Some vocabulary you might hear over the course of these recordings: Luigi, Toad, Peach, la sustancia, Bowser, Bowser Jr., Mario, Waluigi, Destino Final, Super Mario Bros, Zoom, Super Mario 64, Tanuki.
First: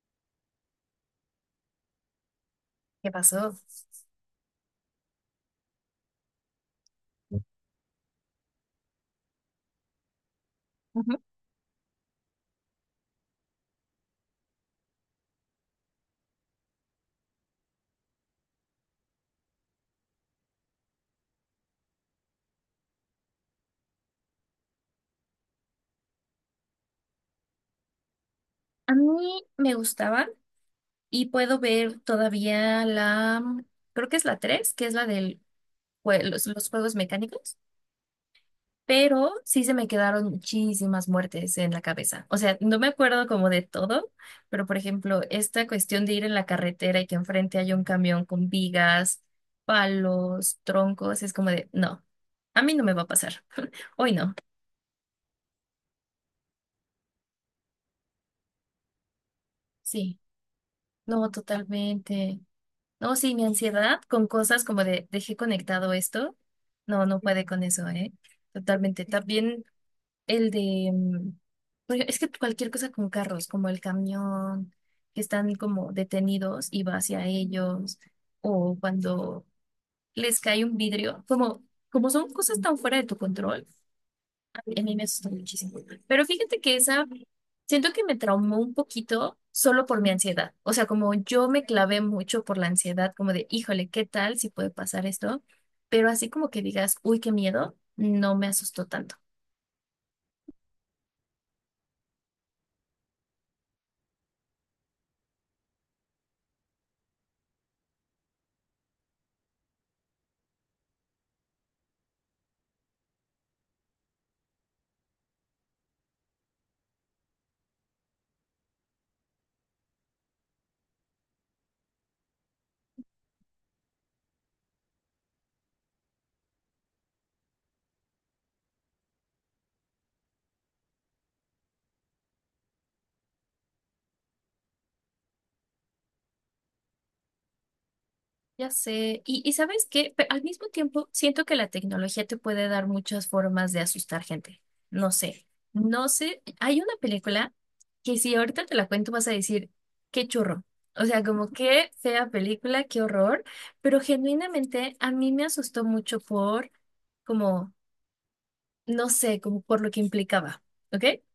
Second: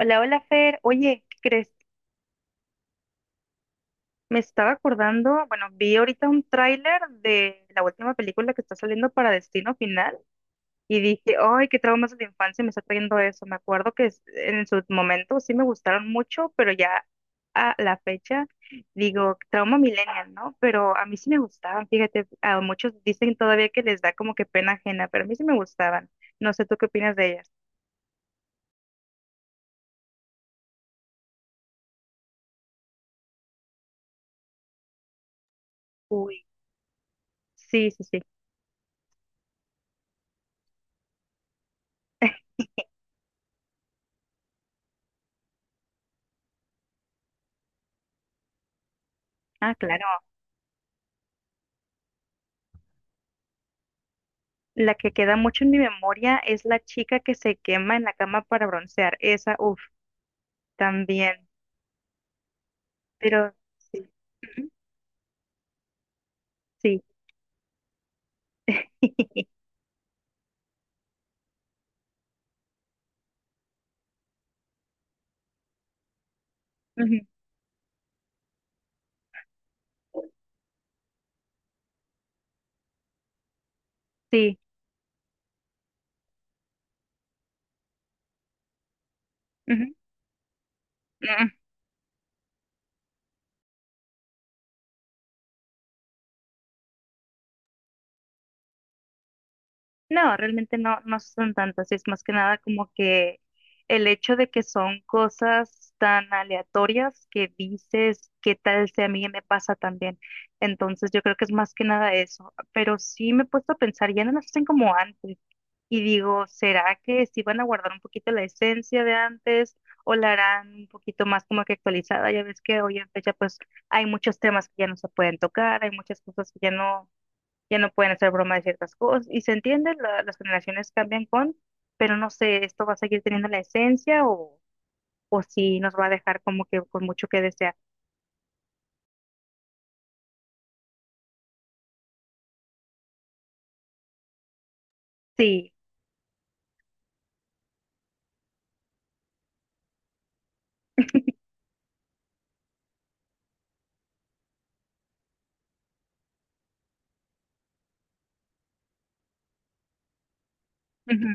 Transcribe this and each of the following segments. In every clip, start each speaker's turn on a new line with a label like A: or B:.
A: Hola, hola Fer. Oye, ¿qué crees?
B: ¿Qué pasó?
A: Me estaba acordando, bueno, vi ahorita un tráiler de la última película que está saliendo para Destino Final y dije, ay, qué traumas de la infancia me está trayendo eso. Me acuerdo que en sus momentos sí me gustaron mucho, pero ya a la fecha digo, trauma millennial, ¿no? Pero a mí sí me gustaban, fíjate, a muchos dicen todavía que les da como que pena ajena, pero a mí sí me gustaban. No sé, ¿tú qué opinas de ellas?
B: A mí me gustaban y puedo ver todavía la creo que es la 3 que es la del jue-
A: Uy,
B: los, los juegos mecánicos,
A: sí, sí, sí.
B: pero sí se me quedaron muchísimas muertes en la cabeza. O sea, no me acuerdo como de todo, pero por ejemplo, esta cuestión de ir en la carretera y que enfrente haya un camión con vigas,
A: Ah, claro.
B: palos, troncos, es como de, no, a mí no me va a pasar. Hoy no.
A: La que queda mucho en mi memoria es la chica que se quema en la cama para broncear. Esa, uff,
B: Sí, no,
A: también.
B: totalmente. No, sí, mi
A: Pero
B: ansiedad
A: sí.
B: con cosas
A: Ujú,
B: como de dejé conectado esto.
A: sí.
B: No, no puede con eso, ¿eh? Totalmente. También el de es que cualquier cosa con carros, como el camión, que están como detenidos y va
A: Ujú,
B: hacia ellos, o cuando les cae un vidrio, como, como son cosas tan fuera de tu control,
A: sí.
B: a mí me asustó muchísimo. Pero fíjate que esa, siento que me traumó un poquito
A: Ujú,
B: solo por mi ansiedad. O sea, como yo me clavé mucho por la ansiedad, como de, híjole, ¿qué tal si puede pasar esto? Pero así como que digas, uy, qué miedo, no me asustó tanto.
A: no, realmente no, no son tantas. Es más que nada como que el hecho de que son cosas tan aleatorias que dices, ¿qué tal si a mí me pasa también? Entonces yo creo que es más que nada eso. Pero sí me he puesto a pensar, ya no las hacen como antes. Y digo, ¿será que sí van a guardar un poquito la esencia de antes o la harán un poquito más como que actualizada? Ya ves que hoy en fecha pues hay muchos temas que ya no se pueden tocar, hay muchas cosas que ya no pueden hacer broma de ciertas cosas. Y se entiende, las generaciones cambian con, pero no sé, ¿esto va a seguir teniendo la esencia o si nos va a dejar como que con mucho que desear?
B: Ya sé, y ¿sabes qué? Al mismo tiempo, siento que la tecnología te puede dar muchas formas de asustar gente. No sé,
A: Sí.
B: no sé, hay una película que si ahorita te la cuento vas a decir, qué churro. O sea, como qué fea película, qué horror, pero genuinamente a mí me asustó mucho por, como, no sé, como por lo que implicaba, ¿ok?
A: Ujú.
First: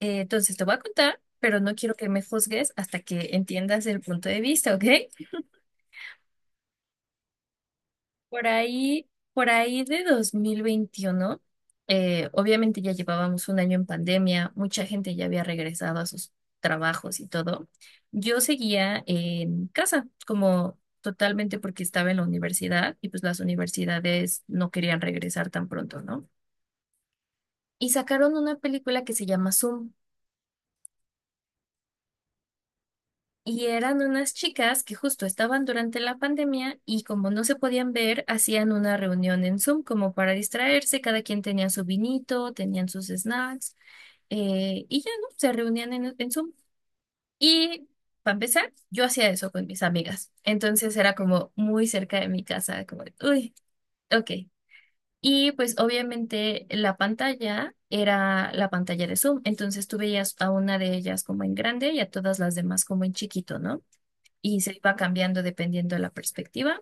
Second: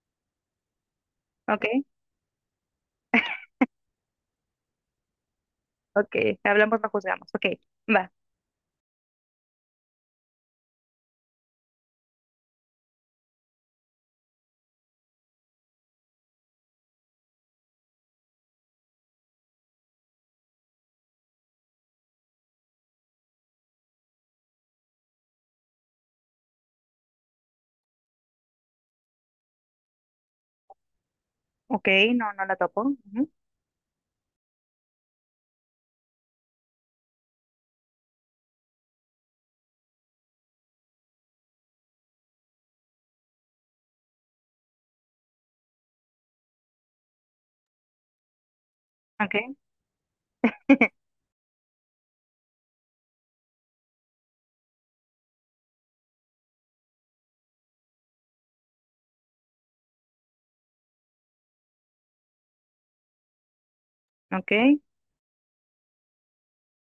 B: Entonces te voy a contar, pero
A: Ok,
B: no quiero que me juzgues hasta que entiendas el punto de vista, ¿ok?
A: ok, hablamos, no juzgamos. Ok, va.
B: Por ahí de 2021, obviamente ya llevábamos un año en pandemia, mucha gente ya había regresado a sus trabajos y todo. Yo seguía en casa, como totalmente porque estaba en la universidad y pues las universidades no querían regresar tan pronto, ¿no? Y sacaron una película que se llama Zoom.
A: Ok, no, no la topo. Ujú.
B: Y eran unas chicas que justo estaban durante la pandemia y como no se podían ver, hacían una reunión en Zoom como para distraerse. Cada quien tenía su vinito, tenían sus snacks, y ya, ¿no? Se reunían en Zoom. Y para empezar, yo hacía eso
A: Ok,
B: con mis amigas. Entonces era como muy cerca de mi casa, como, de, uy, ok. Y pues obviamente la pantalla era la pantalla de Zoom. Entonces tú veías a una de ellas como en grande y a todas las demás como en chiquito, ¿no? Y se
A: ok.
B: iba cambiando dependiendo de la perspectiva.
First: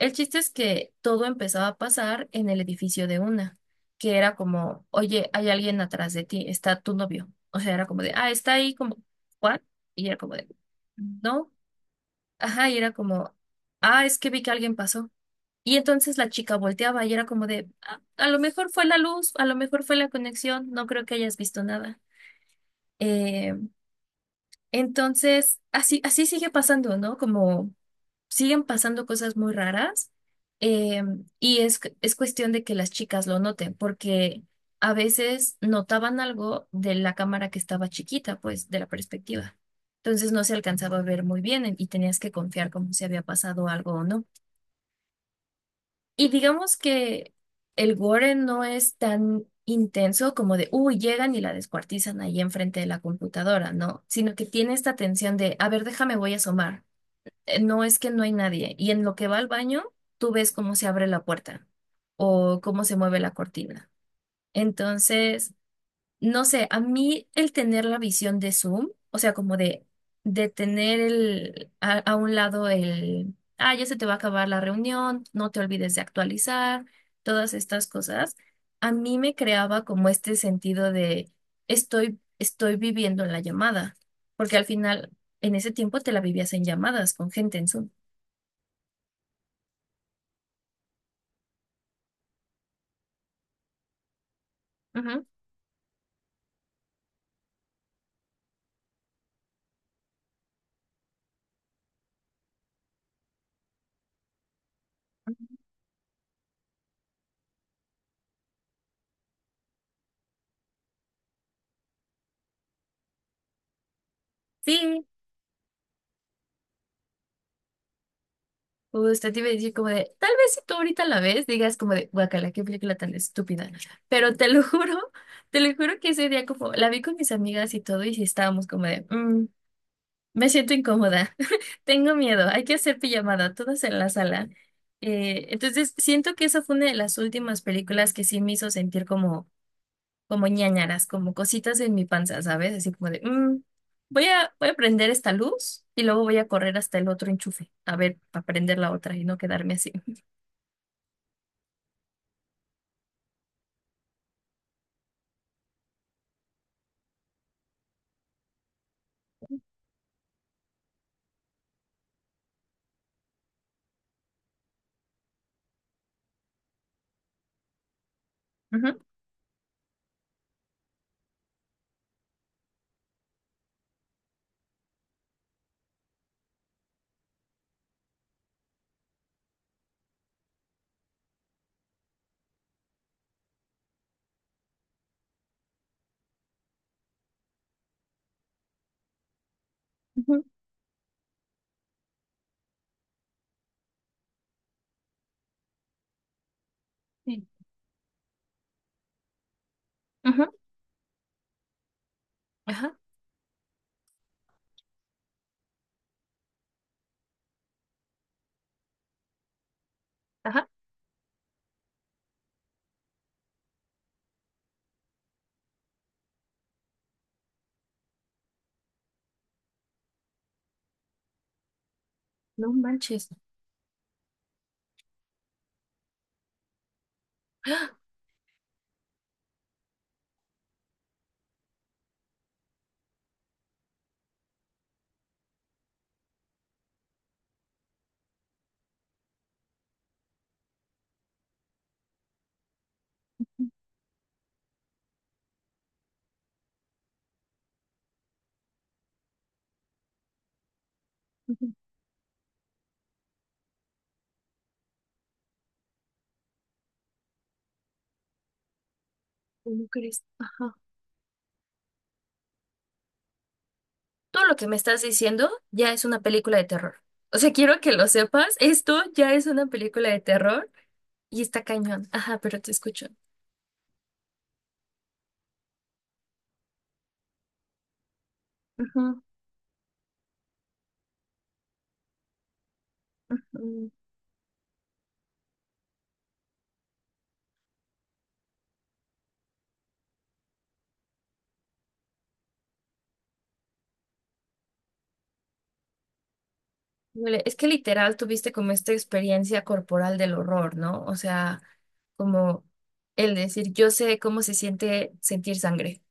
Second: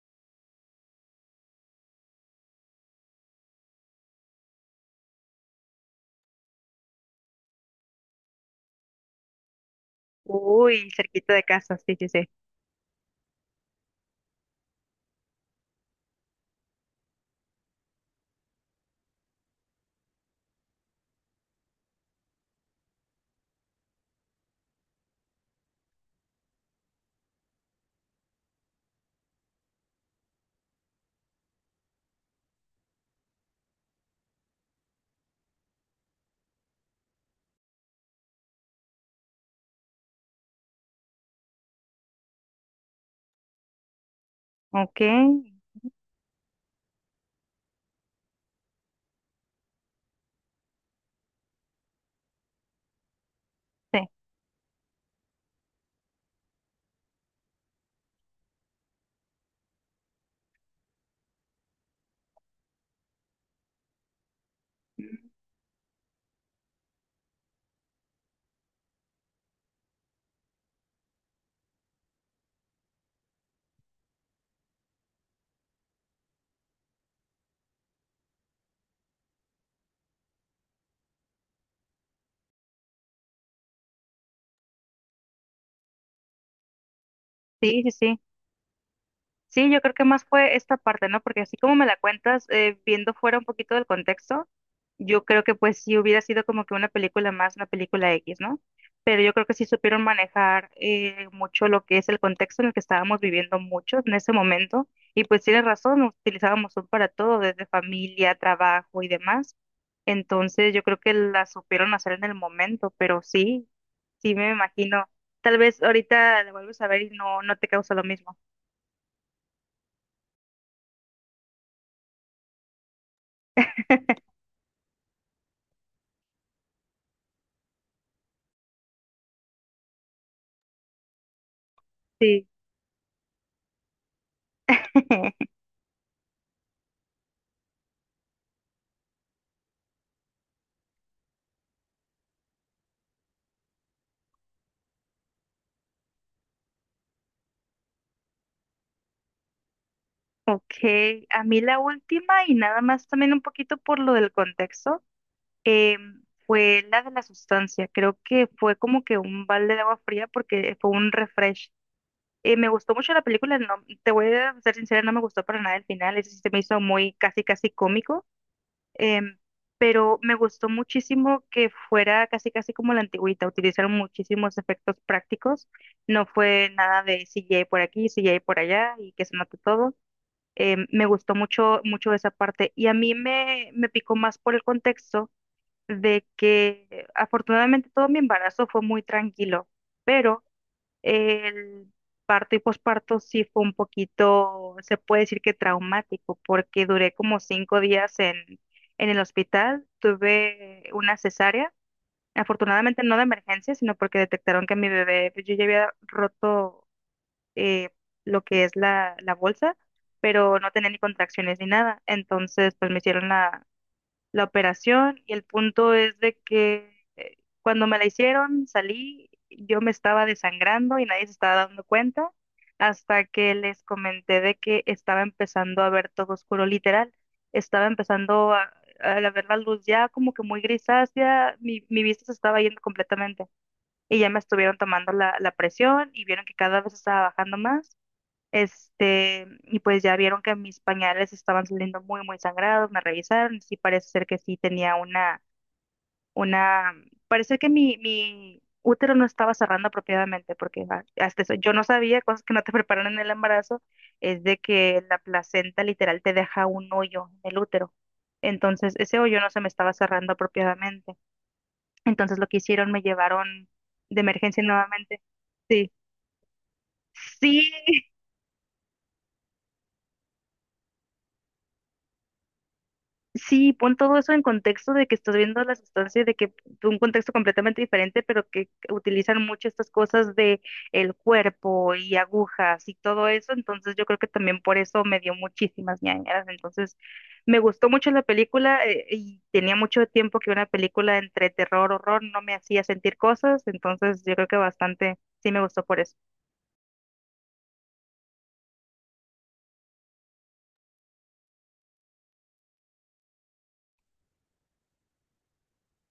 B: El chiste es que todo empezaba a pasar en el edificio de una, que era como, oye, hay alguien atrás de ti, está tu novio. O sea, era como de, ah, está ahí como, ¿what? Y era como de,
A: Uy, cerquita de
B: no,
A: casa, sí, sí, sí.
B: ajá, y era como, ah, es que vi que alguien pasó. Y entonces la chica volteaba y era como de, "Ah, a lo mejor fue la luz, a lo mejor fue la conexión, no creo que hayas visto nada. Eh, entonces, así sigue pasando, ¿no? Como siguen pasando cosas muy raras, eh, y es cuestión de que las chicas lo noten, porque a veces notaban algo de la cámara que estaba chiquita, pues de la perspectiva. Entonces no se alcanzaba a ver muy bien y tenías que confiar como si había pasado algo o no.
A: Ok,
B: Y digamos que el gore no es tan intenso como de, uy, llegan y la descuartizan ahí enfrente de la computadora, ¿no?
A: sí.
B: Sino que tiene esta tensión de, a ver, déjame, voy a asomar. No, es que no hay nadie. Y en lo que va al baño, tú ves cómo se abre la puerta o cómo se mueve la cortina. Entonces, no sé, a mí el tener la visión de Zoom, o sea, como de tener el, a un lado el, ah, ya se te va a acabar la reunión, no te olvides de actualizar, todas estas cosas, a mí me creaba como este sentido de estoy viviendo la llamada, porque al final en ese tiempo te la vivías en llamadas con gente en
A: Sí,
B: Zoom.
A: sí, sí. Sí, yo creo que más fue esta parte, ¿no? Porque así como me la cuentas, viendo fuera un poquito del contexto, yo
B: Ujú.
A: creo que pues sí hubiera sido como que una película más, una película X, ¿no? Pero yo creo que sí supieron manejar mucho lo que es el contexto en el que estábamos viviendo muchos en ese momento. Y pues tienes razón, utilizábamos Zoom para todo, desde familia, trabajo y demás. Entonces yo creo que la supieron hacer en el momento, pero sí, sí me
B: Sí,
A: imagino. Tal vez ahorita la vuelves a ver y no, no te causa lo mismo.
B: usted te iba a decir como de, tal vez si tú ahorita la ves, digas como de, guacala, qué película tan estúpida. Pero te lo juro, te lo juro que ese día como, la vi con mis amigas y todo, y sí estábamos como de, "Mm, me siento incómoda, tengo
A: Sí.
B: miedo, hay que hacer pijamada, todas en la sala. Entonces, siento que esa fue una de las últimas películas que sí me hizo sentir como como ñáñaras, como cositas en mi panza, ¿sabes? Así como de, "Mm, voy a prender esta luz y luego voy a correr hasta el otro enchufe, a ver, para prender la otra y no quedarme así.
A: Ok, a mí la última y nada más también un poquito por lo del contexto, eh, fue la de la sustancia. Creo que fue como que un balde de agua fría porque fue un refresh. Me gustó mucho la película, no, te voy a ser sincera, no me gustó para nada el final, ese sí se me hizo muy casi casi cómico,
B: Ujú,
A: em, pero me gustó muchísimo que fuera casi casi como la antigüita, utilizaron muchísimos efectos prácticos, no fue nada de CGI por aquí, CGI por allá y que se note todo. Me gustó mucho, mucho esa parte y a mí me picó más por el contexto de que afortunadamente todo mi embarazo fue muy tranquilo,
B: ujú,
A: pero el parto y posparto sí fue un poquito, se puede decir que traumático, porque duré como
B: sí,
A: 5 días en el hospital,
B: ujú,
A: tuve una cesárea.
B: ajá,
A: Afortunadamente no de emergencia, sino porque detectaron que mi bebé, pues, yo ya había roto eh, lo que es la bolsa, pero
B: ajá,
A: no tenía ni contracciones ni nada. Entonces, pues me hicieron la operación y el punto es de que cuando me la hicieron, salí, yo me estaba desangrando y nadie se estaba dando cuenta
B: no
A: hasta
B: manches.
A: que les comenté de que estaba empezando a ver todo oscuro, literal. Estaba
B: ¡Ah!
A: empezando a ver la luz ya como que muy grisácea, mi vista se estaba yendo completamente y ya me estuvieron tomando la presión y vieron que cada vez estaba bajando más y pues ya vieron que mis pañales estaban saliendo muy, muy sangrados, me revisaron, y sí parece ser que sí tenía una, parece que mi útero no estaba cerrando apropiadamente, porque hasta eso,
B: Ujú,
A: yo no sabía, cosas que no te preparan en el embarazo, es de que la placenta literal te deja un hoyo en el útero. Entonces, ese hoyo no se me
B: ¿cómo
A: estaba
B: crees?
A: cerrando
B: Ajá.
A: apropiadamente. Entonces, lo que hicieron, me llevaron de
B: Todo lo
A: emergencia
B: que me estás
A: nuevamente.
B: diciendo
A: Sí,
B: ya es una película de terror. O sea,
A: sí,
B: quiero que lo sepas, esto ya es una película de terror y está cañón. Ajá, pero te escucho.
A: sí, pon todo eso en contexto de que estás viendo la sustancia, y de que de un contexto completamente diferente, pero que
B: Ujú,
A: utilizan mucho estas cosas de el cuerpo y agujas y todo eso,
B: ujú.
A: entonces yo creo que también por eso me dio muchísimas ñañaras, entonces me gustó mucho la película y tenía mucho tiempo que una película entre terror, horror no me hacía sentir cosas, entonces yo creo que bastante sí me gustó por eso.
B: Híjole, es que literal tuviste como esta experiencia corporal del horror, ¿no? O sea, como el decir, yo sé cómo se siente sentir sangre.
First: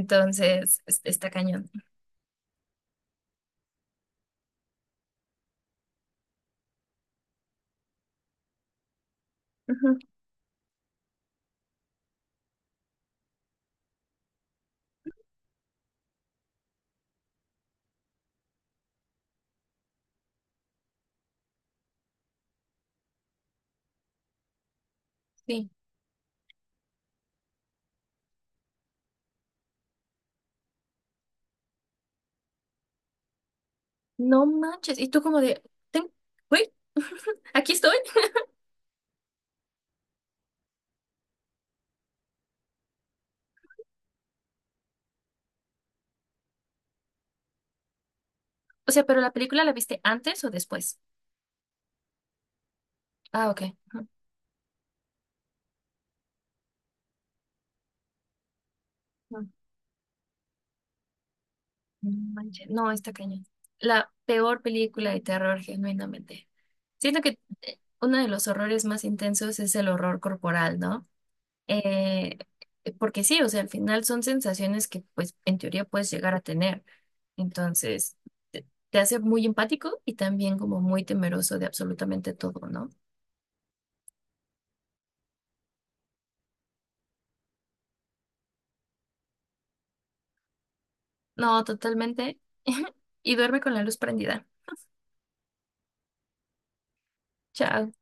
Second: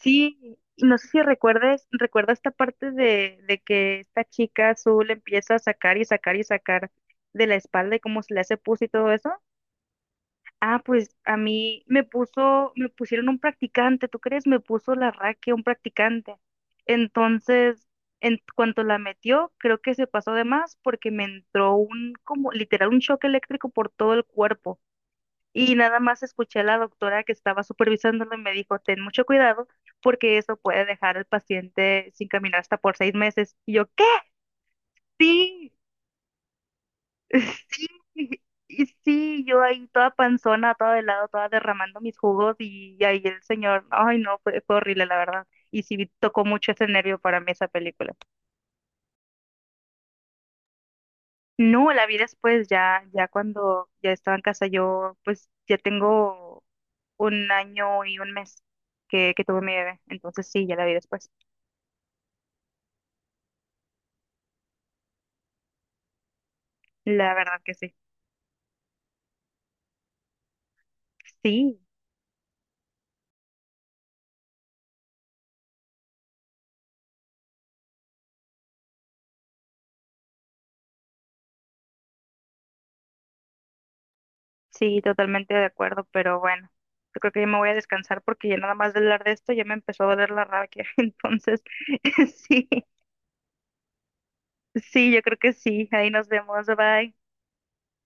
A: Sí, no sé si
B: está cañón.
A: recuerdes, recuerda esta parte de que esta chica azul empieza a sacar y sacar y sacar de la espalda y cómo se le hace pus y todo eso.
B: Ujú,
A: Ah, pues a mí me puso, me pusieron un practicante, ¿tú crees? Me puso la raquia un practicante. Entonces, en cuanto la metió, creo que se pasó de más porque me entró un, como literal, un choque eléctrico por todo el cuerpo
B: sí.
A: y nada más escuché a la doctora que estaba supervisándolo y me dijo, ten mucho cuidado porque eso puede dejar al paciente sin caminar hasta por 6 meses. Y yo, ¿qué?
B: No manches. Y tú como de,
A: Sí,
B: "Ten- güey, aquí
A: sí,
B: estoy.
A: y sí, yo ahí toda panzona, todo de lado, toda derramando mis jugos y ahí el señor, ay no, fue horrible la verdad. Y sí tocó mucho ese nervio para mí esa película.
B: O sea, pero la película la viste antes o después.
A: No, la vi después, ya, ya
B: Ah, ok.
A: cuando ya estaba en casa, yo pues ya tengo un año y un mes que
B: Ujú.
A: tuve mi bebé. Entonces sí, ya la vi después.
B: No manches. No, está cañón. La peor película de terror, genuinamente. Siento
A: La
B: que
A: verdad que sí.
B: uno de los horrores más intensos es el horror corporal, ¿no?
A: Sí,
B: Eh, Porque sí, o sea, al final son sensaciones que pues en teoría puedes llegar a tener. Entonces, te hace muy empático y también como muy temeroso de absolutamente todo, ¿no?
A: sí, totalmente de acuerdo, pero bueno, yo creo que ya me voy a descansar porque ya nada más de hablar de esto ya me empezó a doler la rabia. Entonces,
B: No, totalmente.
A: sí,
B: Y duerme con la luz prendida.
A: sí, yo creo que sí. Ahí nos vemos. Bye.
B: Chao.